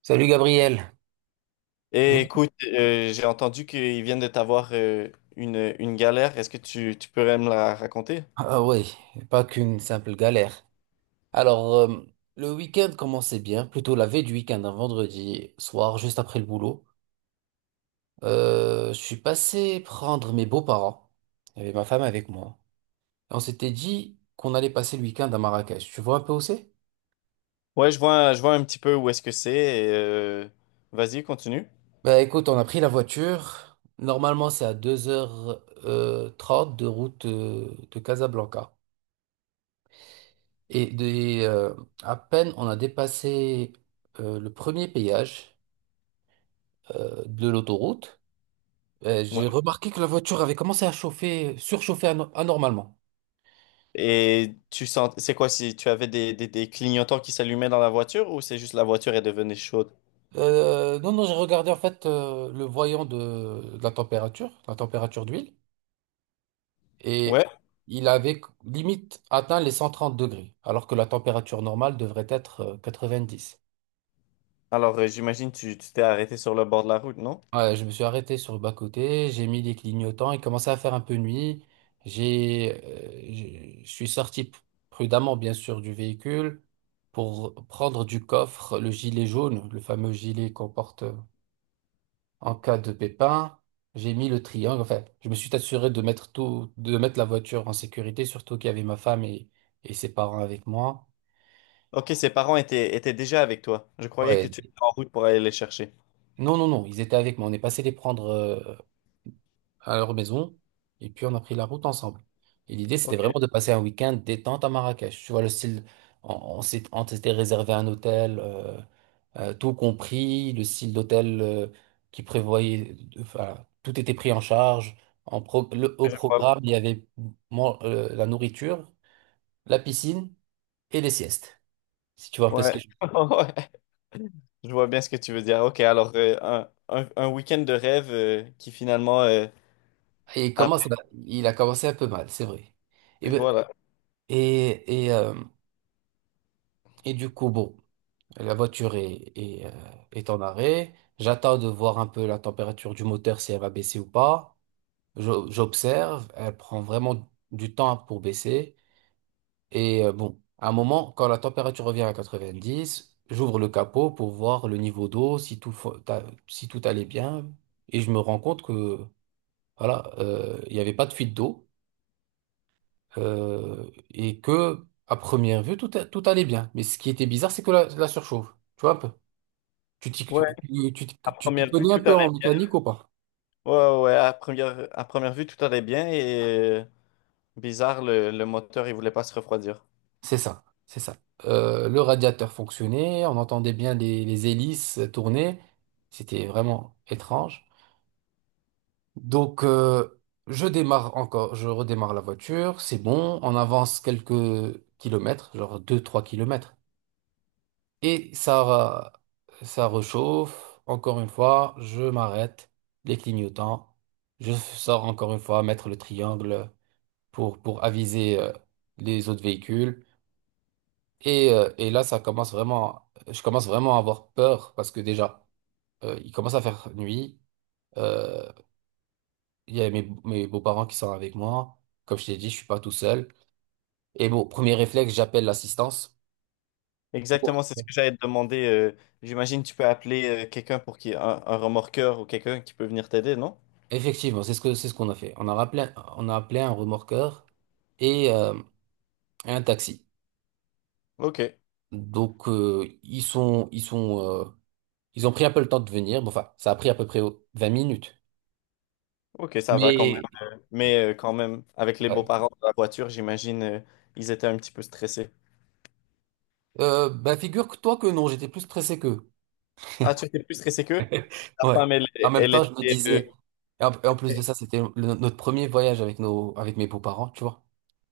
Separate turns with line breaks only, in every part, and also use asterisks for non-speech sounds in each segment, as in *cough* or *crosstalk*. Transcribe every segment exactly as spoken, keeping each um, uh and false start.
Salut Gabriel. Je-
Et
vous-
écoute, euh, j'ai entendu qu'ils viennent de t'avoir euh, une, une galère. Est-ce que tu, tu pourrais me la raconter?
Ah oui, pas qu'une simple galère. Alors, euh, le week-end commençait bien, plutôt la veille du week-end, un vendredi soir, juste après le boulot. Euh, je suis passé prendre mes beaux-parents. Il y avait ma femme avec moi. Et on s'était dit qu'on allait passer le week-end à Marrakech. Tu vois un peu où c'est?
Ouais, je vois, je vois un petit peu où est-ce que c'est. Et, euh, vas-y, continue.
Bah écoute, on a pris la voiture. Normalement, c'est à deux heures euh, trente de route euh, de Casablanca. Et des, euh, à peine on a dépassé euh, le premier péage euh, de l'autoroute, euh,
Ouais.
j'ai remarqué que la voiture avait commencé à chauffer, surchauffer ano- anormalement.
Et tu sens, c'est quoi si tu avais des, des, des clignotants qui s'allumaient dans la voiture ou c'est juste la voiture est devenue chaude?
Euh, non, non, j'ai regardé en fait euh, le voyant de, de la température, la température d'huile,
Ouais.
et il avait limite atteint les cent trente degrés, alors que la température normale devrait être euh, quatre-vingt-dix.
Alors, euh, j'imagine tu tu t'es arrêté sur le bord de la route, non?
Ouais, je me suis arrêté sur le bas-côté, j'ai mis les clignotants, il commençait à faire un peu nuit. J'ai, euh, j'ai- je suis sorti p- prudemment, bien sûr, du véhicule pour prendre du coffre le gilet jaune, le fameux gilet qu'on porte en cas de pépin. J'ai mis le triangle, enfin, je me suis assuré de mettre tout, de mettre la voiture en sécurité, surtout qu'il y avait ma femme et, et ses parents avec moi.
Ok, ses parents étaient, étaient déjà avec toi. Je croyais que
Ouais.
tu étais en route pour aller les chercher.
Non, non, non, ils étaient avec moi. On est passé les prendre euh, à leur maison et puis on a pris la route ensemble. Et l'idée, c'était
Ok,
vraiment de passer un week-end détente à Marrakech. Tu vois, le style, on, on s'est- on s'était réservé un hôtel, euh, euh, tout compris, le style d'hôtel euh, qui prévoyait, enfin, tout était pris en charge. En pro- le- au
je crois.
programme, il y avait man- euh, la nourriture, la piscine et les siestes, si tu vois un peu ce que
Ouais.
je...
*laughs* Ouais. Je vois bien ce que tu veux dire. Ok, alors euh, un, un, un week-end de rêve euh, qui finalement, euh,
Et
a-
comment ça- il a commencé un peu mal, c'est vrai. Et, ben-
voilà.
et, et, euh, et du coup, bon. La voiture est, est, euh, est en arrêt. J'attends de voir un peu la température du moteur, si elle va baisser ou pas. Je- J'observe, elle prend vraiment du temps pour baisser. Et euh, bon, à un moment, quand la température revient à quatre-vingt-dix, j'ouvre le capot pour voir le niveau d'eau, si tout, fo- ta- si tout allait bien. Et je me rends compte que, voilà, euh, il n'y avait pas de fuite d'eau. Euh, et que, à première vue, tout, a- tout allait bien. Mais ce qui était bizarre, c'est que la, la surchauffe. Tu vois un peu? Tu t'y tu-
Ouais, à
tu- tu- T'y
première vue,
connais un
tout
peu
allait
en
bien.
mécanique ou pas?
Ouais, ouais, ouais, à première, à première vue, tout allait bien et euh, bizarre, le, le moteur, il voulait pas se refroidir.
C'est ça, c'est ça. Euh, le radiateur fonctionnait, on entendait bien les, les hélices tourner. C'était vraiment étrange. Donc, euh, je démarre encore, je redémarre la voiture, c'est bon, on avance quelques kilomètres, genre deux, trois kilomètres. Et ça, ça rechauffe. Encore une fois, je m'arrête, les clignotants. Je sors encore une fois, mettre le triangle. pour, pour aviser euh, les autres véhicules. Et, euh, et là, ça commence vraiment, je commence vraiment à avoir peur parce que déjà, euh, il commence à faire nuit. Euh, il y a mes, mes beaux-parents qui sont avec moi. Comme je t'ai dit, je suis pas tout seul. Et bon, premier réflexe, j'appelle l'assistance. pour-
Exactement, c'est ce que j'allais te demander. euh, j'imagine que tu peux appeler euh, quelqu'un pour qui, un, un remorqueur ou quelqu'un qui peut venir t'aider, non?
Effectivement, c'est ce que, c'est ce qu'on a fait. On a rappelé, on a appelé un remorqueur et, euh, et un taxi.
Ok,
Donc, euh, ils sont, ils sont, euh, ils ont pris un peu le temps de venir. Bon, enfin, ça a pris à peu près vingt minutes.
ok, ça va quand même.
Mais,
Mais euh, quand même, avec les
ouais.
beaux-parents de la voiture, j'imagine, euh, ils étaient un petit peu stressés.
Euh, bah, figure-toi que non, j'étais plus pressé qu'eux.
Ah, tu étais plus stressé qu'eux? La
Ouais.
femme, elle,
En même
elle
temps, je me
était. Euh,
disais. Et en, et en plus de ça, c'était le- notre premier voyage avec nos, avec mes beaux-parents, tu vois.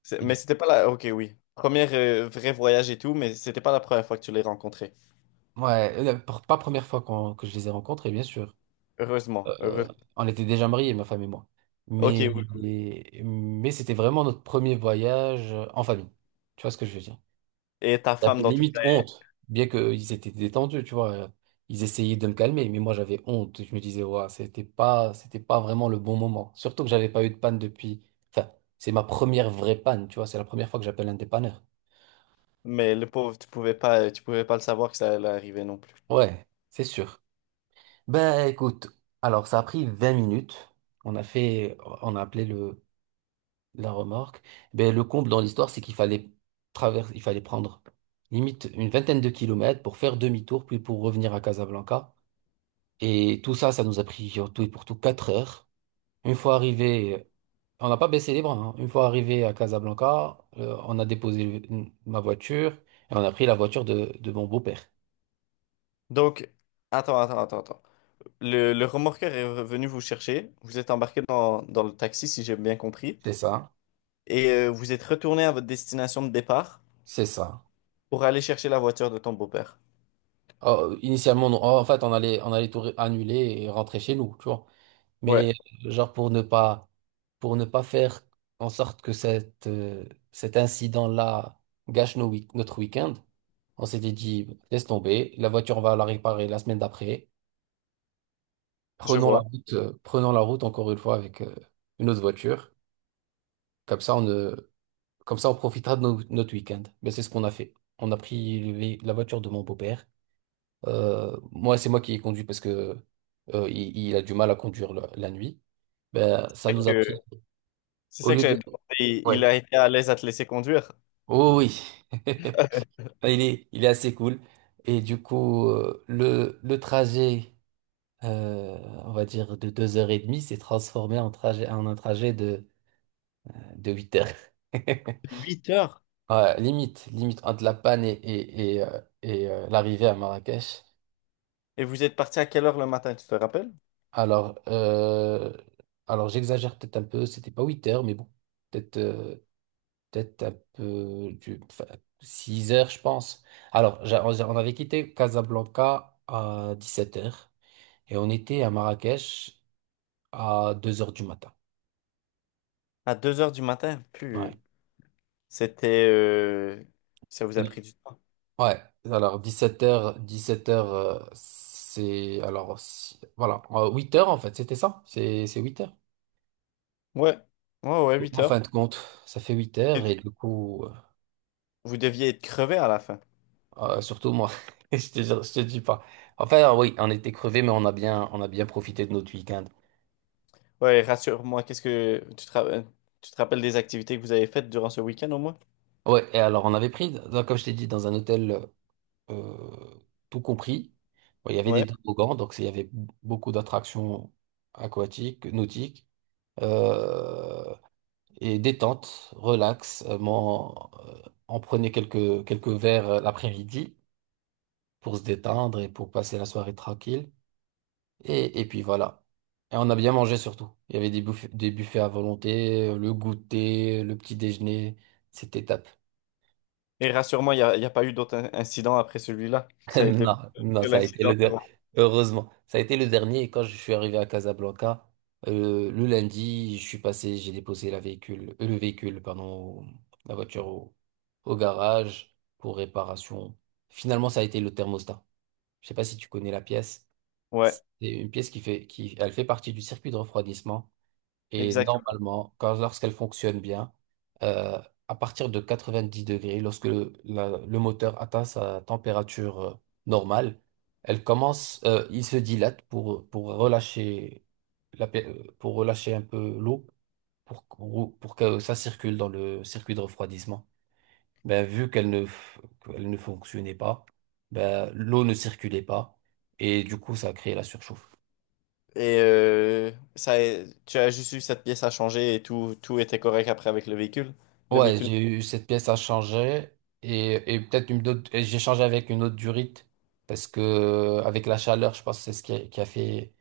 c'est-
Et
mais
du,
c'était pas la. Ok, oui. Premier euh, vrai voyage et tout, mais c'était pas la première fois que tu l'as rencontré.
ouais, la- pr- pas première fois qu'on- que je les ai rencontrés, bien sûr.
Heureusement.
Euh,
Heureusement.
on était déjà mariés, ma femme et moi.
Ok,
Mais,
oui.
mais c'était vraiment notre premier voyage euh, en famille. Tu vois ce que je veux dire?
Et ta femme
J'avais
dans tout.
limite honte, bien qu'ils étaient détendus, tu vois. Ils essayaient de me calmer, mais moi j'avais honte. Je me disais, ouais, c'était pas, c'était pas vraiment le bon moment. Surtout que j'avais pas eu de panne depuis. Enfin, c'est ma première vraie panne, tu vois. C'est la première fois que j'appelle un dépanneur.
Mais le pauvre, tu pouvais pas, tu pouvais pas le savoir que ça allait arriver non plus.
Ouais, c'est sûr. Ben écoute, alors ça a pris vingt minutes. On a fait, on a appelé le, la remorque. Ben le comble dans l'histoire, c'est qu'il fallait traverser, il fallait prendre limite une vingtaine de kilomètres pour faire demi-tour, puis pour revenir à Casablanca. Et tout ça, ça nous a pris en tout et pour tout quatre heures. Une fois arrivé, on n'a pas baissé les bras, hein. Une fois arrivé à Casablanca, euh, on a déposé le- ma voiture et on a pris la voiture de, de mon beau-père.
Donc, attends, attends, attends, attends. Le, le remorqueur est venu vous chercher. Vous êtes embarqué dans, dans le taxi, si j'ai bien compris.
C'est ça,
Et euh, vous êtes retourné à votre destination de départ
c'est ça.
pour aller chercher la voiture de ton beau-père.
Oh, initialement, non. Oh, en fait, on allait, on allait tout ré- annuler et rentrer chez nous, tu vois.
Ouais,
Mais genre pour ne pas, pour ne pas faire en sorte que cette, euh, cet incident-là gâche nos week- notre week-end, on s'était dit, laisse tomber, la voiture, on va la réparer la semaine d'après.
je
Prenons la
vois.
route, euh, prenons la route encore une fois avec euh, une autre voiture. Comme ça, on, ne- comme ça, on profitera de no- notre week-end. Mais c'est ce qu'on a fait. On a pris le vé- la voiture de mon beau-père. Euh, moi, c'est moi qui ai conduit parce que euh, il, il a du mal à conduire la, la nuit. Ben, ça nous a pris
C'est
au
ça que
lieu de.
j'avais demandé. Il il
Ouais.
a été à l'aise à te laisser conduire.
Oh oui. *laughs* Il est, il est assez cool. Et du coup, euh, le, le trajet, euh, on va dire de deux heures et demie, s'est transformé en trajet, en un trajet de de huit heures. *laughs*
Huit heures?
Ouais, limite, limite entre la panne et, et, et, euh, et, euh, l'arrivée à Marrakech.
Et vous êtes parti à quelle heure le matin, tu te rappelles?
Alors, euh, alors j'exagère peut-être un peu, c'était pas huit heures, mais bon, peut-être euh, peut-être un peu du, enfin, six heures, je pense. Alors, j'a- on on avait quitté Casablanca à dix-sept heures et on était à Marrakech à deux heures du matin.
À deux heures du matin.
Ouais.
Plus. C'était. Euh, Ça vous a pris du temps.
Ouais, alors dix-sept heures, dix-sept heures, c'est... Alors, si- voilà, huit heures en fait, c'était ça, c'est c'est huit heures.
Ouais. Ouais, ouais, huit
En fin de
heures.
compte, ça fait huit heures et
Devi-
du coup, euh,
Vous deviez être crevé à la fin.
euh, surtout moi, *laughs* je te, jure- je te dis pas. Enfin, oui, on était crevés, mais on a bien, on a bien profité de notre week-end.
Ouais, rassure-moi, qu'est-ce que. Tu te... ra- tu te rappelles des activités que vous avez faites durant ce week-end au moins?
Ouais, et alors on avait pris, donc, comme je t'ai dit, dans un hôtel euh, tout compris. Bon, il y avait
Ouais.
des toboggans, donc c'est- il y avait beaucoup d'attractions aquatiques, nautiques. Euh, et détente, relax. euh, mon- euh, on prenait quelques, quelques verres euh, l'après-midi pour se détendre et pour passer la soirée tranquille. Et, et puis voilà. Et on a bien mangé surtout. Il y avait des buffets, des buffets à volonté, euh, le goûter, le petit déjeuner. C'était top.
Et rassure-moi, il n'y a, il y a pas eu d'autres in- incidents après celui-là.
*laughs*
Ça a été
Non, non, ça a été
l'incident.
le dernier. Heureusement, ça a été le dernier. Et quand je suis arrivé à Casablanca, euh, le lundi, je suis passé, j'ai déposé la véhicule, euh, le véhicule, pardon, au- la voiture au, au garage pour réparation. Finalement, ça a été le thermostat. Je sais pas si tu connais la pièce. C'est
Ouais,
une pièce qui fait, qui, elle fait partie du circuit de refroidissement. Et
exact.
normalement, quand, lorsqu'elle fonctionne bien, euh, à partir de quatre-vingt-dix degrés, lorsque le, la- le moteur atteint sa température euh, normale, elle commence, euh, il se dilate pour, pour relâcher la, pe- euh, pour relâcher un peu l'eau, pour, qu'on- pour que ça circule dans le circuit de refroidissement. Ben, vu qu'elle ne, f- qu'elle ne fonctionnait pas, ben, l'eau ne circulait pas, et du coup, ça a créé la surchauffe.
Et euh, ça, tu as juste eu cette pièce à changer et tout, tout était correct après avec le véhicule. Le
Ouais,
véhicule.
j'ai eu cette pièce à changer et, et peut-être une autre, et j'ai changé avec une autre durite parce que euh, avec la chaleur, je pense que c'est ce qui a, qui a fait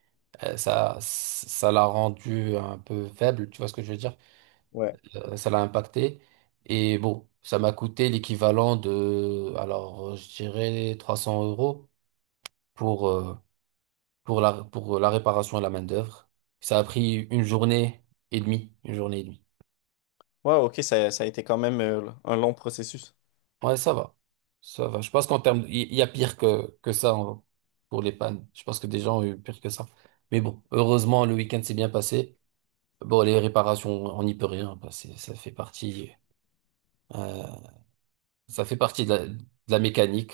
euh, ça, ça l'a rendu un peu faible, tu vois ce que je veux dire?
Ouais.
Euh, ça l'a impacté et bon, ça m'a coûté l'équivalent de, alors euh, je dirais trois cents euros pour, euh, pour la, pour la réparation et la main-d'œuvre. Ça a pris une journée et demie, une journée et demie.
Ouais, ok, ça, ça a été quand même euh, un long processus.
Ouais, ça va. Ça va. Je pense qu'en termes, il il y a pire que, que ça en- pour les pannes. Je pense que des gens ont eu pire que ça. Mais bon, heureusement, le week-end s'est bien passé. Bon, les réparations, on n'y peut rien. Bah, c'est- ça fait partie, euh, ça fait partie de la, de la mécanique.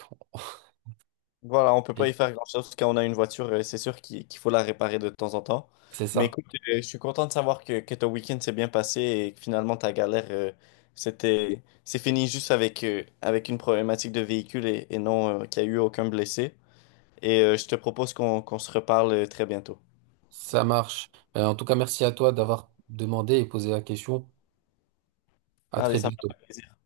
Voilà, on peut
Et
pas y faire grand-chose quand on a une voiture, euh, c'est sûr qu'il qu'il faut la réparer de temps en temps.
c'est
Mais
ça.
écoute, euh, je suis content de savoir que, que ton week-end s'est bien passé et que finalement ta galère, euh, c'était, c'est fini juste avec, euh, avec une problématique de véhicule et, et non euh, qu'il n'y a eu aucun blessé. Et euh, je te propose qu'on qu'on se reparle euh, très bientôt.
Ça marche. Euh, en tout cas, merci à toi d'avoir demandé et posé la question. À
Allez,
très
ça me
bientôt.
fait plaisir.